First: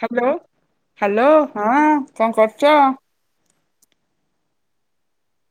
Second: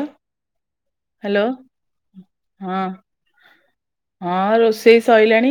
Hello hello hello ହଁ କଣ କରୁଛ? ହଁ ହଁ ରୋଷେଇ ସଇଲାଣି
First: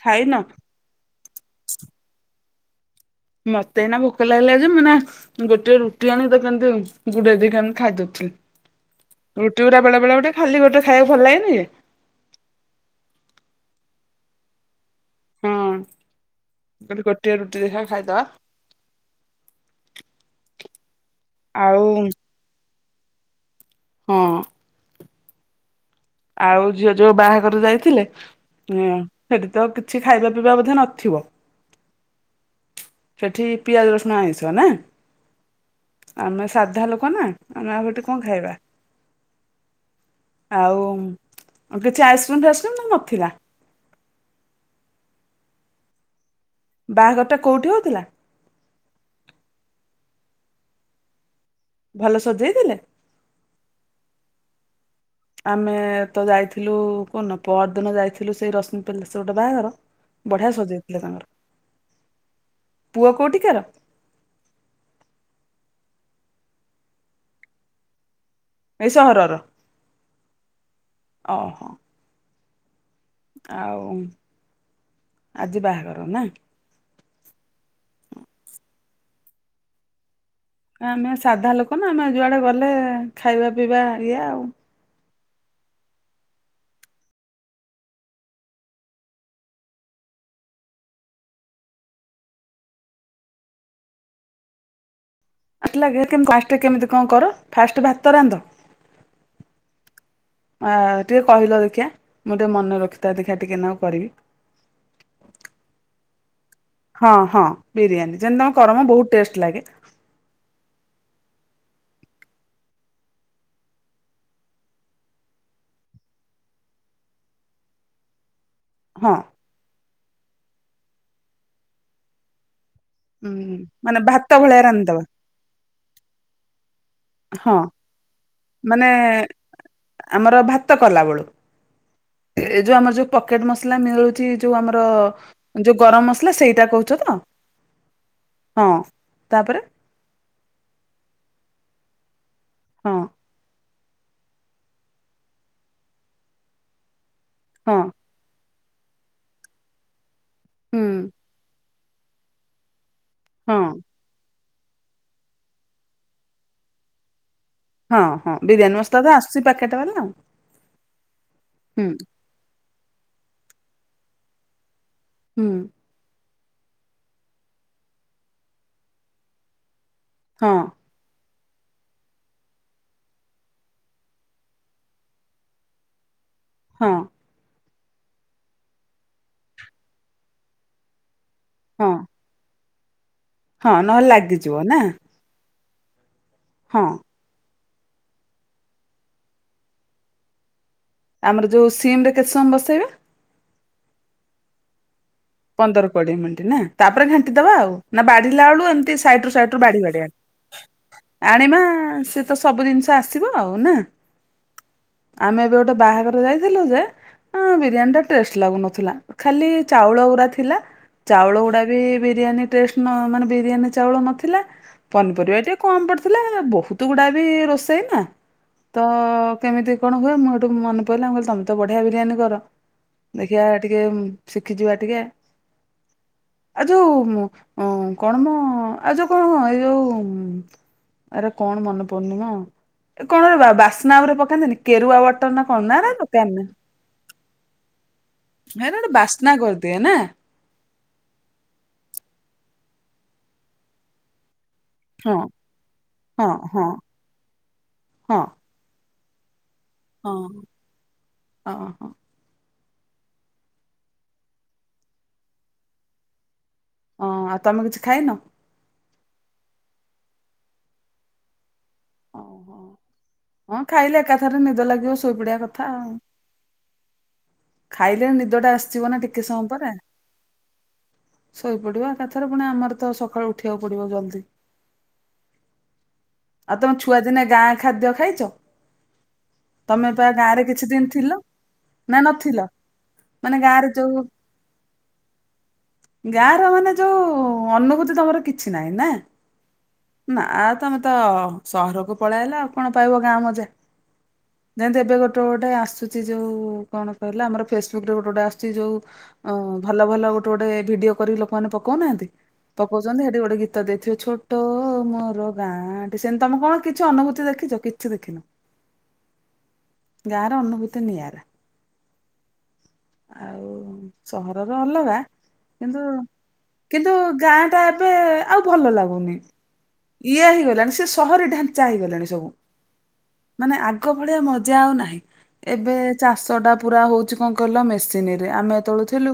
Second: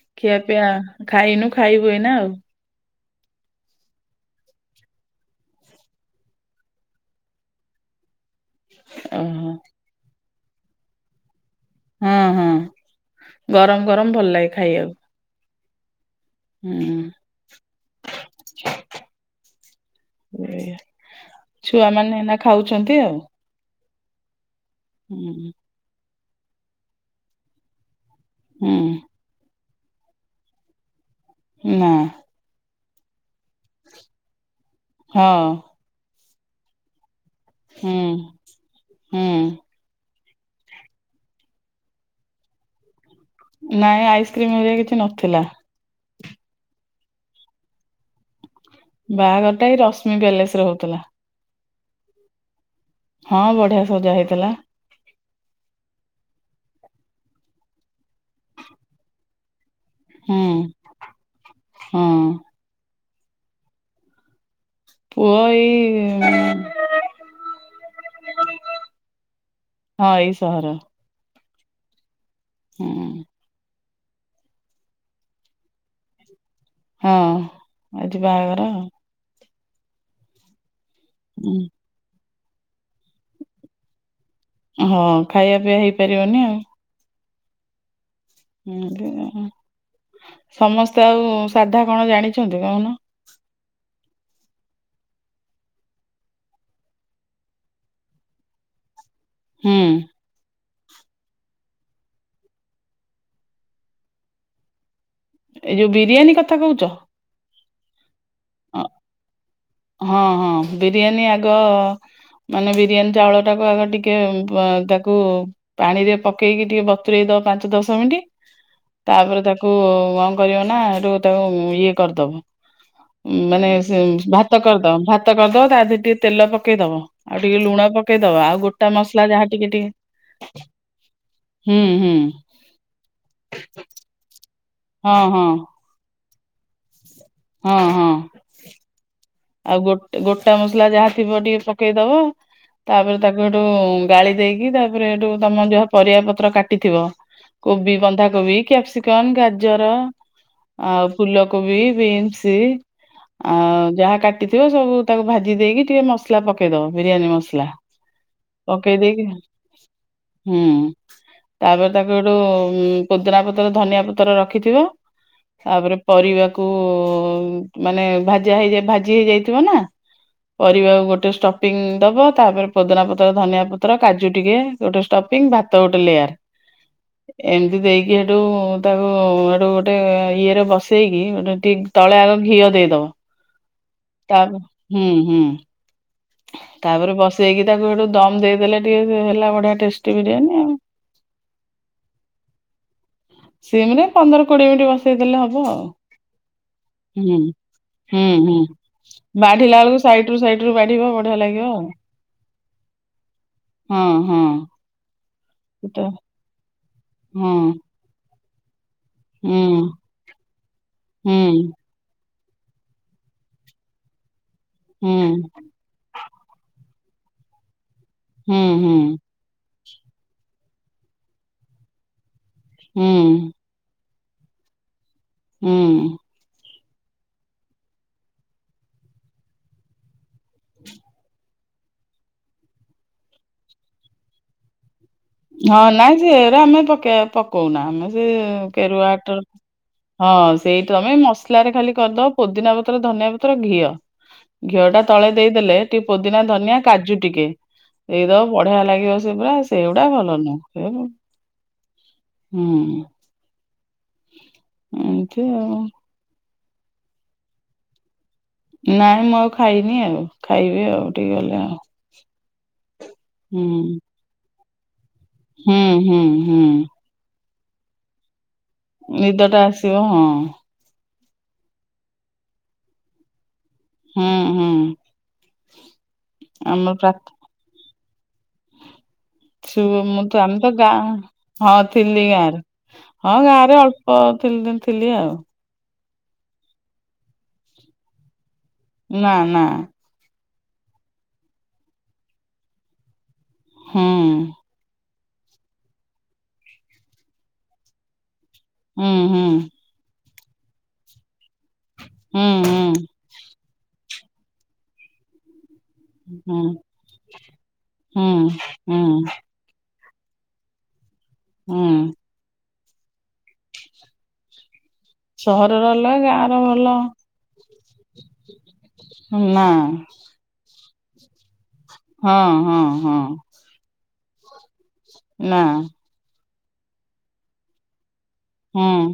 ଖାଇନ ଖିଆ ପିଆ ଖାଇନୁ ଖାଇବୁ ଏଇ ନା ଆଉ ମତେ ଏଇନା ଭୋକ ଲାଗିଲା ଯେ ମୁଁ ନା ଗୋଟେ ରୁଟି ଆଣି ତାକୁ କେମି଼ତି ବୁଡେଇଦେଇକିମତି ଖାଇଦଉଥିଲି ଓହୋ ରୁଟି ଗୁଡା ବେଳେ ବେଳେ ଗୋଟେ ଖାଲି ଗୋଟେ ଖାଇବାକୁ ଭଲ ଲାଗେନି କି। ହଁ ହଁ ଗରମ ଗରମ ଭଲ ଲାଗେ ଖାଇବାକୁ। ହଁ ହୁଁ କହିଲି ଗୋଟିଏ ରୁଟି ଦେଖା ଖାଇଦବା। ଏୟା ଆଉ ଛୁଆ ମାନେ ଏଇନା ଖାଉଛନ୍ତି ଆଉ ହଁ ହୁଁ। ଆଉ ଝିଅ ଯୋଉ ବାହାଘର ଯାଇଥିଲେ? ହୁଁ ସେଠି ତ କିଛି ଖାଇବା ପିଇବା ବୋଧେ ନଥିବ? ନା। ସେଠି ପିଆଜ ରସୁଣ ଆଇଁଷ ନାଁ? ହଁ ଆମେ ସାଧା ଲୋକ ନା ଆମେ ଆଉ ହୁଁ ହେଠେ କଣ ଖାଇବା? ହୁଁ ଆଉ କିଛି ଆଇସ୍କ୍ରିମ ଫାଇସ୍କ୍ରିମ ତ ନଥିଲା। ନାଇଁ ଆଇସ୍କ୍ରିମ ହରିକା କିଛି ନଥିଲା। ବାହାଘରଟା କୋଉଠି ହଉଥିଲା? ବାହାଘର ଟା ଏଇ ରଶ୍ମି ପ୍ୟାଲେସ ରେ ହଉଥିଲା। ଭଲ ସଜେଇଥିଲେ? ହଁ ବଢିଆ ସଜା ହେଇଥିଲା। ଆମେ ତ ଯାଇଥିଲୁ କଉନ ପର ଦିନ ଯାଇଥିଲୁ ସେଇ ରଶ୍ମି ପ୍ୟାଲେସରେ ଗୋଟେ ବାହାଘର ହୁଁ ବଢିଆ ସଜେଇଥିଲେ ତାଙ୍କର ହଁ ପୁଅ କୋଉଠିକାର? ପୁଅ ଏଇ ଇ ଏଇ ସହରର ଓହୋ। ହୁଁ। ଆଉ ଆଜି ବାହାଘର ନା? ହଁ ଆଜି ବାହାଘର ଆଉ। ଆମେ ସାଧା ଉଁ ଲୋକ ନା ଆମେ ଯୁଆଡେ ଗଲେ ଖାଇବା ପିଇବା ଇଏ ଆଉ। ହଁ ଖାଇବା ପିଇଆ ହେଇପାରିବନି ଆଉ। ହୁଁ ସମସ୍ତେ ଆଉ ସାଧା କଣ ଜାଣିଛନ୍ତି କହୁନ? ଆଟ ଲାଗେ କେମ ଫାଷ୍ଟେ କେମିତି କଣ କର ଫାଷ୍ଟେ ଭାତ ରାନ୍ଧ? ହୁଁ ଆ ଟିକେ କହିଲ ଦେଖିଆ ମୁଁ ଟିକେ ମନେ ରଖିଥାଏ ଦେଖିଆ ଟିକେନାକୁ କରିବି। ଏଇ ଯୋଉ ବିରିୟାନୀ କଥା କହୁଛ? ହଁ ହଁ ବିରିୟାନୀ ଯେମିତି ତମେ ଅ, କରମ ବହୁତ ଟେଷ୍ଟ ଲାଗେ। ହଁ ହଁ ବିରିୟାନୀ ଆଗ ମାନେ ବିରିୟାନୀ ଚାଉଳ ଟାକୁ ଆଗ ଟିକେ ପ ତାକୁ ପାଣିରେ ପକେଇକି ଟିକେ ବତୁରେଇ ଦବ ପାଞ୍ଚ ଦଶ ମିନିଟ ହଁ ତାପରେ ତାକୁ କଣ କରିବନା ହେଠୁ ତାକୁ ଇଏ କରିଦବ। ଉ ଉଁ, ହୁଁ ସେ ମାନେ ଭାତ ଭଳିଆ କରିଦବ ରାନ୍ଧିଦବ? ଭାତ କରିଦବ ତା ଦିହରେ ଟିକେ ତେଲ ପକେଇଦବ। ଆଉ ହଁ ଟିକେ ଲୁଣ ପକେଇଦବ ଆଉ ଗୋଟା ମାନେ ମସଲା ଯାହା ଟିକେ ଟିକେ ଆମର ଭାତ କଲା ବେଳୁ ହୁଁ ହୁଁ। ଏ ଯୋଉ ଆମର ଯୋଉ ପକେଟ ମସଲା ମିଳୁଛି ଯୋଉ ଆମର ହଁ ହଁ। ଯୋଉ ଗରମ ମସଲା ସେଇଟା କହୁଛ ତ? ହଁ ହଁ। ହଁ ତାପରେ ଆଉ ଗୋଟ ଗୋଟା ମସଲା ଯାହା ଥିବ ଟିକେ ପକେଇଦବ ହଁ ତାପରେ ତାକୁ ହେଠୁ ଗାଳି ଦେଇକି ତାପରେ ହେଠୁ ତମ ଯାହା ପରିବା ପତ୍ର କାଟିଥିବ ହଁ କୋବି ବନ୍ଧାକୋବି କ୍ୟାପ୍ସିକ କମ ଗାଜର ହୁଁ ଆଉ ଫୁଲକୋବି ବିନ୍ସ ହଁ ଆଉ ଯାହା କାଟିଥିବ ସବୁ ତାକୁ ଭାଜି ଦେଇକି ଟିକେ ମସଲା ପକେଇଦବ ବିରିୟାନୀ ମସଲା। ହଁ ହଁ ବିରିୟାନୀ ପକେଇ ମସଲା ତ ଦେଇି ଆସୁଛି ପ୍ୟାକେଟ ବାଲା ଆଉ ହୁଁ ହୁଁ ତାପରେ ତାକୁ ହେଠୁ ପୋଦିନା ପତ୍ର ଧନିଆ ପତ୍ର ରଖିଥିବ। ହୁଁ। ତାପରେ ପରିବାକୁ ମାନେ ଭାଜ ହେଇ ଭାଜି ହେଇଯାଇଥିବ ନା? ହଁ ପରିବାକୁ ଗୋଟେ ଷ୍ଟପ ପିଙ୍ଗ ଦବା ତାପରେ ପୋଦନା ପତ୍ର ଧନିଆ ପତ୍ର କାଜୁ ଟିକେ ଗୋଟେ ଷ୍ଟପିଙ୍ଗ ଭାତ ଗୋଟେ ଲେୟାର ହଁ ଏମିତି ଦେଇକି ହେଠୁ ତାକୁ ସେଠୁ ଗୋଟେ ଇଏରେ ବସେଇକି ହଁ ଟିକେ ତଳେ ଆଗ ଘିଅ ଦେଇଦବ। ହଁ ନହେଲେ ତା ଲାଗିଯିବ ନା? ହୁଁ ହୁଁ। ହଁ ତାପରେ ବସେଇକି ତାକୁ ସେଠୁ ଦମ ଦେଇଦେଲେ ଟିକେ ହେଲା ବଢିଆ ଟେଷ୍ଟି ବିରିୟାନୀ ଆଉ। ଆମର ଯୋଉ ସିମରେ କେତେ ସମୟ ବସେଇବେ? ସିଏମରେ ପନ୍ଦର କୋଡିଏ ମିନିଟ ବସ ସିଏ ଦେଲେ ହବ। ଆଉ ପନ୍ଦର କୋଡିଏ ମିନିଟ ନା ତାପରେ ଘାଣ୍ଟି ହୁଁ ଦବା ଆଉ ନା ହୁଁ ବାଢିଲା ହୁଁ। ବେଳ ଏମତି ସାଇ ଟ୍ରାକ୍ଟର ବାଢିଲା ବାଡି ବେଳକୁ ବାଡି ସାଇଡ ରୁ ସାଇଡ ରୁ ବାଢିବ ବଢିଆ ଆଣିବା ଲାଗିବ ଆଉ ସେ ତ ସବୁ ଜିନିଷ ଆସିବ ଆଉ ନା। ହଁ ହଁ। ଆମେ ଏବେ ଗୋଟେ ସେଟା ବାହାଘର ଯାଇଥିଲୁ ଯେ ହଁ ବିରିୟାନୀ ଟା ଟେଷ୍ଟ ଲାଗୁନଥିଲା। ଖାଲି ହୁଁ ଚାଉଳ ଗୁଡା ଥିଲା ଚାଉଳ ହୁଁ ଗୁଡା ବି ବିରିୟାନୀ ଟଷ୍ଟ ନ ମାନେ ବିରିୟାନୀ ଚାଉଳ ନଥିଲା ହୁଁ ପନିପରିବା ଟିକେ କଣ ପଡୁଥିଲା? ଥିଲା ବହୁତ ଗୁଡା ବି ରୋଷେଇ ନା ହୁଁ ତ ହୁଁ। କେମିତି କଣ ହୁଏ ମୁଁ ଏଇଠୁ ମନେ ପଡ଼ିଲ ଆ ମୁଁ କହିଲି ତମେ ତ ବଢିଆ ବିରିୟାନୀ କର ଦେଖିବା। ହୁଁ ଟିକେ ଶିଖିଯିବା ଟିକେ। ହୁଁ। ଆଉ ଯୋଉ କଣ ମ ଆଉ ଯୋଉ କଣ ଏଇ ଯୋଉ ଆରେ କଣ ମନେପଡୁନି ପୂର୍ଣିିମା ଏ କଣ ବାସ୍ନା ଉପରେ ପକାନ୍ତିନି। କେରୁଆ ୱାଟର ନା କଣ ନା ହଁ ନା ନାଇଁ ଦରକାରନା ସେରା ଆମେ ପକେଇ ପକଉନା ଆମେ ସେ ହେଟା ଗୋଟେ କେରୁଆ ବାସ୍ନା ଅଟର କରିଦି ଏ ନା ହଁ ସେଇ ତମେ ମସଲାରେ ଖାଲି କରିଦବ ପୋଦିନା ପତ୍ର ଧନିଆ ପତ୍ର ଘିଅ। ଘିଅ ଟା ହଁ ତଳେ ଦେଇଦେଲେ ଟିକେ ହଁ ପୋଦିନା ହଁ ଧନିଆ କାଜୁ ଟିକେ ହଁ ଦେଇଦବ। ବଢିଆ ଲାଗିବ ସେ ପୁରା ସେଗୁଡା ହଁ ଭଲ ନୁହ ହଁ ହଁ ହଁ ହୁଁ। ଏମତି ଆଉ ହଁ ଆଉ ତମେ କିଛି ଖାଇନ? ନାଇଁ ମୁଁ ଆଉ ଖାଇନି ଆଉ ଖାଇବି ଆଉ ଟିକେ ଗଲେ ଆଉ ଓହୋ ହୁଁ ହଁ ଖାଇଲେ ଏକାଥରେ ନିଦ ଲାଗିବ ଶୋଇପଡିବା କ ହୁଁ ହୁଁ ହୁଁ। ଖାଇଦେଲେ ନିଦଟା ଆସ୍ ନିଦଟା ଆସିବ ହଁ। ଶୋଇପଡିବ ଏକାଥରେ ପୁଣି ଆମର ତ ସକାଳୁ ଉଠିବାକୁ ପଡିବ ଜଲଦି। ହୁଁ ହୁଁ ଆଉ ତମେ ଆମର ଛୁଆ ପ୍ରା ଦିନେ ଗାଁ ଖାଦ୍ୟ ଖାଇଛ? ଛୁ ତମେ ପା ମୁଁ ତ ଗାଁରେ ଆମେ କିଛି ତ ଦିନ ଗାଁ ଥିଲ? ହଁ ନା ଥିଲି। ନଥିଲ ଗାଁରେ ହଁ ମାନେ ଗାଁରେ ଯୋଉ ଅଳ୍ପ ତିନଦିନ ଥିଲି ଆଉ ଗାଁ ର ମାନେ ଯୋଉ ଅନୁଭୂତି ତମର କିଛି ନାହିଁ ନା? ନା ନା। ନା ଆଉ ତମେତ ସହରକୁ ପଳେଆଇଲ ଆଉ କଣ ପାଇବ ଗାଁ ମଜା। ହଁ। ଯେନ୍ତେ ଏବେ ଗୋଟେ ଗୋଟେ ଆସୁଛି ଯୋଉ କଣ କହିଲା ଆମର ଫେସବୁକ୍ରରେ ଗୋଟେ ଗୋଟେ ଆସୁଛି ହୁଁ ଅ ହୁଁ ଭଲ ଭଲ ଗୋଟେ ଗୋଟେ ଭିଡିଓ କରିକି ଲୋକମାନେ ପଉନାହାନ୍ତି ହୁଁ ପକଉ ଜ ସେଠି ଗୋଟେ ଗୀତ ଦେଇଥିବେ ଛୋଟ ମୋର ଗାଁ। ସେମିତି ତମେ କଣ ହୁଁ କିଛି ଅନୁଭୂତି ଦେଖିଛ କିଛି ଦେଖିନା। ହୁଁ ହୁଁ ହୁଁ ଗାଁର ଅନୁଭୂତି ନିୟରା। ହଁ। ଆଉ ସହରର ଅଲଗା କିନ୍ତୁ ସହରର ଅଲଗା ଗାଁ ର ଭଲ କିନ୍ତୁ ଗାଁ ଟା ଏବେ ଆଉ ଭଲ ଲାଗୁନି। ନା ଇଏ ହେଇଗଲାଣି ସେ ସହରୀ ଢାଞ୍ଚା ହେଇଗଲାଣି ସବୁ ହଁ ହଁ ହଁ ମାନେ ଆଗ ଆଗ ଭଳିଆ ମଜା ଆଉ ନାହିଁ ନା ଏବେ ଚାଷ ଟା ପୁରା ହଉଛି କଣ କହିଲ ମେସିନରେ ଆମେ ହୁଁ ତୋଳୁଥିଲୁ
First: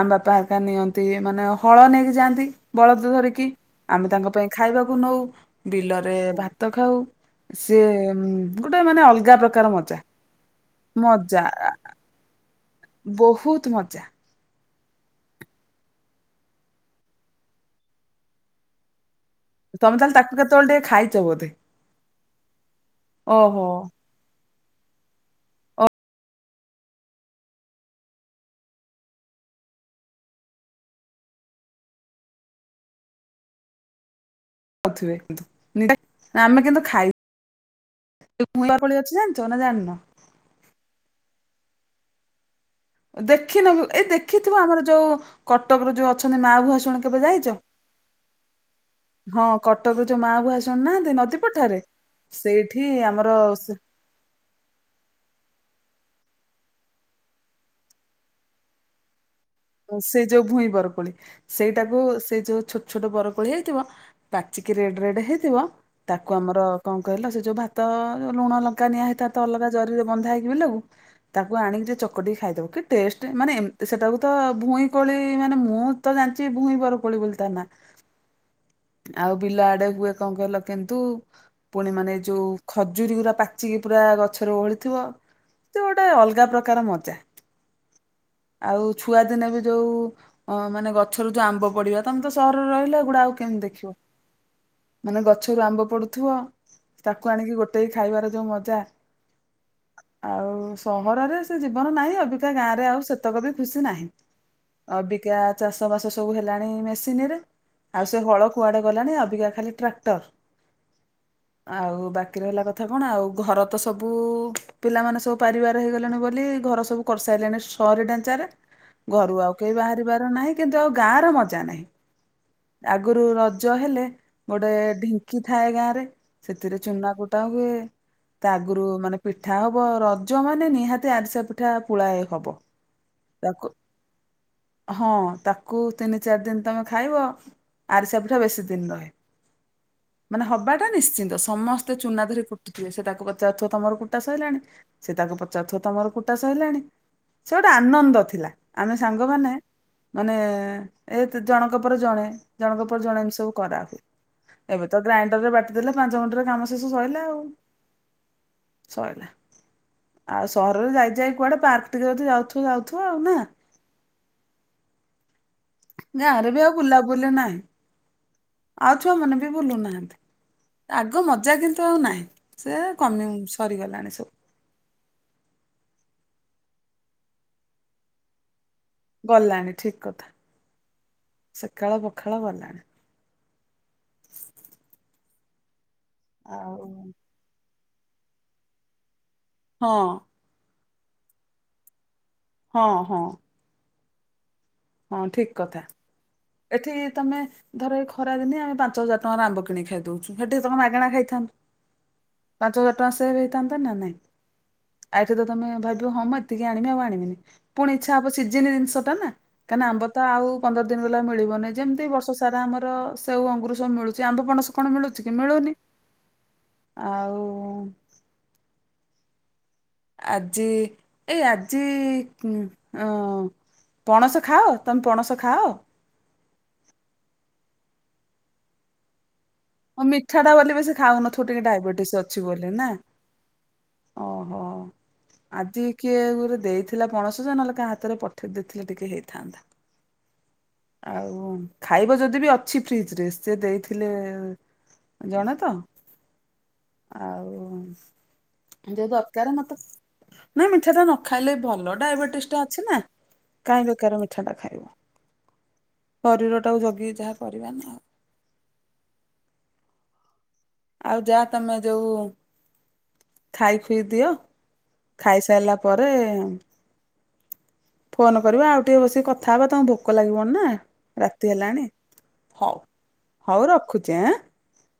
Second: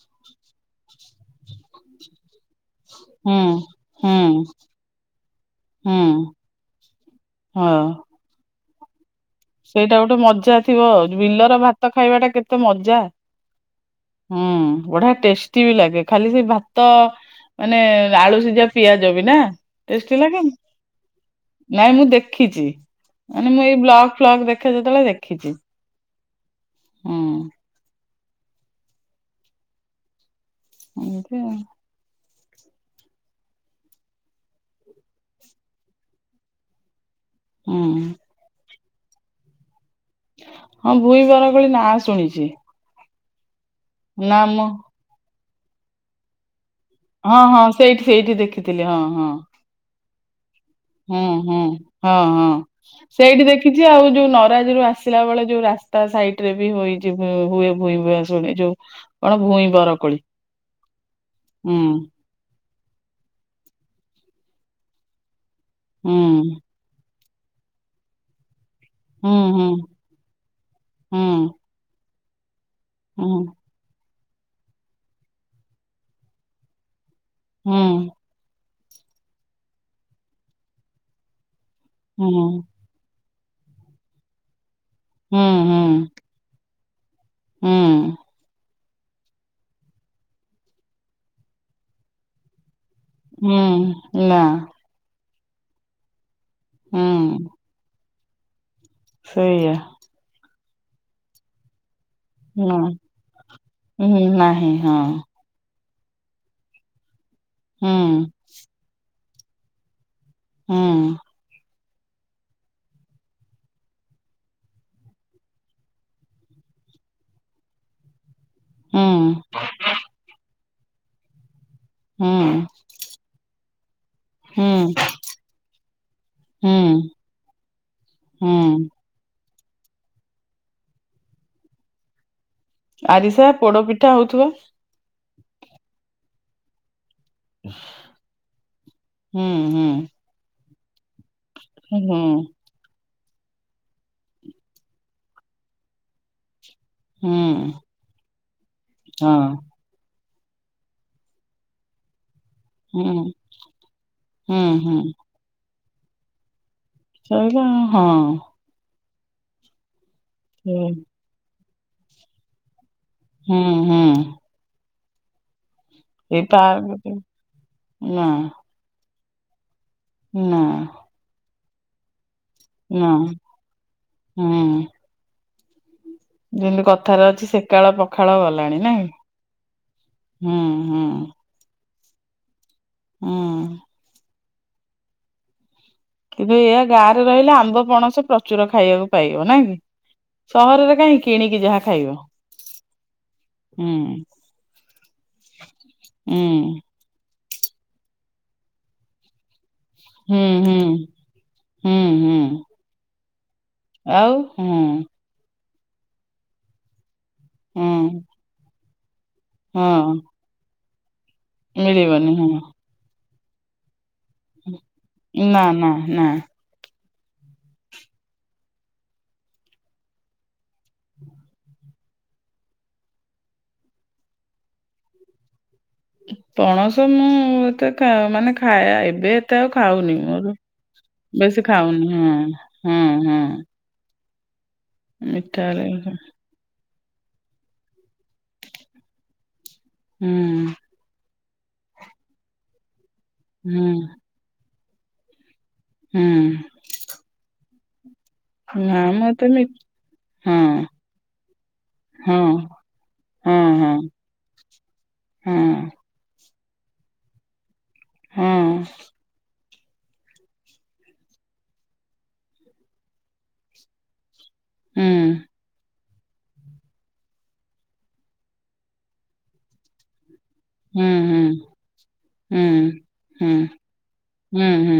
ଆମ ବାପା ଆକା ନିଅନ୍ତି ମାନେ ହଳ ନେଇକି ଯାଆନ୍ତି ବଳଦ ହୁଁ ଧରିକି ଆମେ ତାଙ୍କ ହୁଁ ପାଇଁ ଖାଇବାକୁ ନଉ ହୁଁ ବିଲରେ ଭାତ ଖାଉ ସେ ହଁ ଗୋଟେ ମାନେ ଅଲଗା ପ୍ରକା ସେଇଟା ଗୋଟେ ମଜା ଥିବ ବିଲରେ ଭାତ ଖାଇବାଟା କେତେ ମ ବହୁତ ମଜା ହୁଁ ବଢିଆ ଟେଷ୍ଟି ବି ଲାଗେ ଖାଲି ସେଇ ଭାତ ମାନେ ଆଳୁ ସି ଯା ପିଆଜ ବି ନା ତମେ ତାହେଲେ ଚେଷ୍ଟି ତାକୁ ଲାଗେନି କେତେବେଳେ ଟିକେ ଖାଇଛ ବୋଧେ? ନାଇଁ ମୁଁ ଦେଖିଛି ମାନେ ଓହୋ। ମୁଁ ଏଇ ବ ଫ୍ଲଗ ଦେଖା ଯାଉଥିଲା ଦେଖିଛି। ଉଁ। ଏମିତି ଆଉ। ନ ଥିବେ କିନ୍ତୁ ନ ଆମେ କିନ୍ତୁ ଖାଇ ହୁଁ। ଏ ପୁଲର ପାଲି ଅଛି ଜାଣିଛ ନା ଜାଣିନ? ହଁ ଭୁଇଁ ବର କୋଳି ନାଁ ଶୁଣିଛି। ଦେଖିନୁ ଏଇ ନା ଦେଖିଥିବ ମୁଁ ଆମର ଯୋଉ କଟକର ଯୋଉ ଅଛନ୍ତି ମା ବୁହା ଶୁଣି ହଁ ହଁ ସେଇଠି ସେଇଠି ଦେଖିଥିଲି ହଁ ହଁ। କଟକରୁ ଯୋ ମା ଭୂଆସ୍‌ ହେଁ ହେଁ ହଁ ହଁ ଆମର ସେଇଠି ସେ- ଦେଖିଛି ଆଉ ଯୋଉ ନ ତାଧିରୁ ଆସିଲା ବେଳେ ଯୋଉ ରାସ୍ତା ସାଇଟି ରେ ବି ହୁଏ ଯୋ ଭ ହୁଏ ଭୁ ଭୁଦ୍ଦାଶୁଣି ଯୋଉ କଣ ଭୂଇଁ ସେ ଯୋଉ ଭୂଇଁ ବରକୋଳି ସେଇଟାକୁ ସେଇ ଯୋଉ ଛୋଟ ଛୋଟ ବରକୋଳି ହେଇଥିବ ପାଚିକି ରେଡ୍‌ ରେଡ୍‌ ହେଇଥିବ ହୁଁ ତାକୁ ଆମର କଅଁ କଇଲ ସେ ଯୋଉ ଭାତ ଲୁଣ ଲ ତା ନିଆ ହେଇଥା ହୁଁ ତ ଅଲଗା ହୁଁ ଜରିରେ ବନ୍ଧା ହେଇକି ବିଲବୁ ହୁଁ ତାକୁ ଆଣିକି ଚକଟିକି ଖାଇଦେବୁ କି ଟେଷ୍ଟ ହୁଁ ମାନେ ଏମତି ସେଟାକୁ ତ ଭୁଇଁ କୋଳି ମାନେ ମୁଁ ତ ଜାଣିଚି ଭୁଇଁ ବର କୋଳି ବୋଲି ତା ନା ହୁଁ ଆଉ ବିଲ ଆଡେ ହୁଏ କଅଁ କହିଲ କେନ୍ଦୁ। ପୁଣି ମାନେ ହୁଁ ଯୋଉ ଖଜୁରୀ ଗୁରା ପାଚିକି ପୁରା ଗଛରେ ଓହଳିଥିବ। ହୁଁ ସେ ହୁଁ। ଗୋଟେ ଅଲଗା ପ୍ରକାର ମଜା। ହୁଁ। ଆଉ ଛୁଆଦିନେ ବି ଯୋଉ ଅ ମାନେ ଗଛରୁ ଯୋଉ ଆମ୍ବ ପଡିବା ତମେ ତ ସହରରେ ରହିଲ। ପୁଣି ଆଉ କେମିତି ହୁଁ ଦେଖିବୁ ନା ମାନେ ଗଛରୁ ଆମ୍ବ ପଡୁଥିବ ହୁଁ ତାକୁ ଆଣିକି ଗୋଟେ ସେଇ ଖାଇବାର ଯୋଉ ମଜା ସେଇଆ ଆଉ ସହରରେ ସେ ଜୀବନ ନାହିଁ ଅବିକା ଗାଁ ନା ରେ ଆଉ ସେ ସେତକ ବି ଖୁସି ନାହିଁ ହୁଁ ନାହିଁ ହଁ ଅବିକା ଚାଷବାସ ସବୁ ହେଲାଣି ମେସିନିରେ, ଆଉ ସେ ହୁଁ ହଳ କୁଆଡେ ଗଲାଣି, ଅବିକା ଖାଲି ଟ୍ରାକ୍ଟର। ହୁଁ। ଆଉ ବାକି ରହିଲା କଥା କଣ, ଆଉ ଘର ତ ସବୁ ପିଲାମାନେ ସବୁ ପାରିବାର ହେଇଗଲେଣି ବୋଲି, ଘର ସବୁ କରିସାରିଲେଣି। ସହରୀ ଢାଞ୍ଚାରେ ହୁଁ ଘରୁ ଆଉ କେହି ବାହାରିବାର ନାହିଁ, କିନ୍ତୁ ଆଉ ଗାଁର ମଜା ନାହିଁ। ହୁଁ। ଆଗୁରୁ ରଜ ହେଲେ, ଗୋଟେ ହୁଁ ଢିଙ୍କି ଥାଏ ଗାଁରେ, ସେଥିରେ ହୁଁ ଚୁନା କୁଟ କୁଟା ହୁଏ ତା ଆଗୁରୁ ହୁଁ ମାନେ ପିଠା ହବ ରଜ, ମାନେ ନିହାତି ଆରିସା ପିଠା ପୁଳାଏ ହବ। ଆରିସା, ତାକୁ ପୋଡ ପିଠା ହଉଥିବ? ହଁ, ତାକୁ ତିନି ଚାରି ଦିନ ତମେ ଖାଇବ ଆରିସା ପିଠା ବେଶୀ ଦିନ ରହେ। ହୁଁ ହୁଁ ମାନେ ହବାଟା ନିଶ୍ଚିନ୍ତ। ସମସ୍ତେ ହୁଁ ଚୁନା ଧରି କୁଟ ଟିବେ। ସେ ତାକୁ ପଚାରୁଥିବ ତମର କୁଟା ସଇଲାଣି, ସେ ତାକୁ ପଚାରୁଥିବ ତମର କୁଟା ସଇଲାଣି? ହୁଁ ସେ ଗୋଟେ ଆନନ୍ଦ ଥିଲା। ଆମେ ହଁ ସାଙ୍ଗମାନେ ମାନେ ଏତ୍ ଜଣଙ୍କ ପରେ ଜଣେ ଜଣଙ୍କ ପରେ ହୁଁ ଜଣେ ଏମତି ସବୁ କରାହୁଏ। ହୁଁ ଏବେ ହୁଁ ତ ଗ୍ରାଇଣ୍ଡରରେ ବାଟିଦେଲେ ପାଞ୍ଚ ମିଣ୍ଟିରେ କାମ ଶେଷ ସଇଲା ସଇଲା ଆଉ ହଁ। ସଇଲା। ଆଉ ହୁଁ ସହରରେ ଯାଇଯାଇ କୁଆଡେ ପାର୍କ ଟିକେ ଯଦି ଯାଉଥିବ ଯାଉଥିବ ଆଉ ନା? ହୁଁ, ହୁଁ। ଏଇ ଗାଁରେ ବି ଆଉ ପାର୍କ ବୁଲାବୁଲି ନାହିଁ, ନା ଆଉ ଛୁଆମାନେ ବି ବୁଲୁନାହାଁନ୍ତି। ନା। ଆଗ ମଜା କିନ୍ତୁ ଆଉ ନାହିଁ, ସେ କମି ସରିଗଲାଣି ସବୁ। ହଁ। ଯେମତି କଥାରେ ଅଛି ସେକାଳ ପଖାଳ ଗଲାଣି, ନାଇଁ? ଗଲାଣି ଠିକ କଥା। ହୁଁ ହୁଁ ସେକାଳ ପଖାଳ ଗଲାଣି। ହୁଁ କିନ୍ତୁ ଏୟା ଆଉ ଗାଁରେ ରହିଲେ ଆମ୍ବ, ପଣସ ପ୍ରଚୁର ଖାଇବାକୁ ପାଇବ। ନାଇଁକି? ହଁ ସହରରେ କାହିଁ, କିଣିକି ଯାହା ଖାଇବ। ହଁ, ହଁ। ହୁଁ। ହଁ ଠିକ କଥା। ହୁଁ। ଏଠି ତମେ ଧର ଏଇ ଖରାଦିନିଆ ଆମେ ପାଞ୍ଚ ହଜାର ଟଙ୍କାର ଆମ୍ବ କିଣିକି ଖାଇ ଦଉଛୁ, ହୁଁ ସେଠି ହୁଁ ତମ ମାଗଣା ଖାଇଥାନ୍ତୁ। ହୁଁ ହୁଁ ପାଞ୍ଚହଜାର ଟଙ୍କା ସେଭ୍ ହେଇଥାନ୍ତା ନା ନାଇଁ? ଆଉ ହୁଁ ଆ ଏଠି ତ ତମେ ଭାବିବ, ହଁ ମୁଁ ଏତିକି ଆଣିବି ଆଉ ଆଣିବିନି, ହୁଁ ପୁଣି ଇଚ୍ଛା ହବ ସିଜିନି ଜିନିଷଟା ନା। କାଇଁନା ଆମ୍ବ ହଁ ତ ଆଉ ପନ୍ଦର ଦିନ ଗଲେ ଆଉ ମିଳିବନି। ଯେମତି ବର୍ଷ ମିଳିବନି ହଁ ସାରା ଆମର ସେଉ, ଅଙ୍ଗୁରୁ ସବୁ ମିଳୁ ଆମ୍ବ, ପଣସ କଣ ମିଳୁଚି କି? ନା ମିଳୁନି। ନା ନା ଆଉ ଆଜି ଏଇ ଆଜି ଉଁ ଅଁ ପଣସ ଖାଅ, ତମେ ପଣସ ଖାଅ? ପଣସ ମୁଁ ଏତେ ଖା ମାନେ ଖାଇଆ ଏବେ ଏତେ ଆଉ ଖାଉନି, ମିଠା ଟା ମୋର ବୋଲି ବେଶୀ ଖାଉନଥିବ ଟିକେ ବେଶୀ ଡାଇବେଟିସ୍ ଖାଉନି। ଅଛି ହୁଁ, ବୋଲି ନା ହୁଁ, ହୁଁ। ଓହୋ। ଆଜି ହେଲେ- କିଏ ଗୁରେ ଦେଇଥି ଥିଲା ପଣସ ଯେ, ନହେଲେ କା ହାତରେ ପଠେଇ ଦେଇଥିଲେ ଟିକେ ହେଇଥାନ୍ତା। ହୁଁ। ଆଉ ଖାଇବ ଯଦି ବି ଅଛି ଫ୍ରିଜ୍ ରେ ସେ ହୁଁ ଦେଇଥିଲେ ଜଣା ତ। ହୁଁ। ଆଉ ନା ଯ ଦରକାର ମି ମତେ ହଁ ନାଇଁ ମିଠାଟା ନ ଖାଇଲେ ଭଲ ହଁ ଡାଇବେଟିସ ଟା ଅଛି ନା। କାଇଁ ବେକାର ମିଠା ଟା ଖାଇବ। ହୁଁ। ଶରୀର ଟାକୁ ଜଗିକି ଯାହା କରିବା ନା। ହଁ। ଆଉ ଯାହା ତମେ ଯୋଉ ଖାଇ ଖୁଇ ଦିଅ ହୁଁ ଖାଇସାରିଲା ପରେ ରେ ଫୋନ୍ କରିବା ଆଉ ଟିକେ ବସିକି କଥା ହେବା ତମକୁ ଭୋକ ଲାଗିବଣି ନା। ହୁଁ ହୁଁ ରାତି ହେଲାଣି ହୁଁ ହଉ ହୁଁ ହଉ ରଖୁଛି ଆଁ? ହୁଁ ହୁଁ।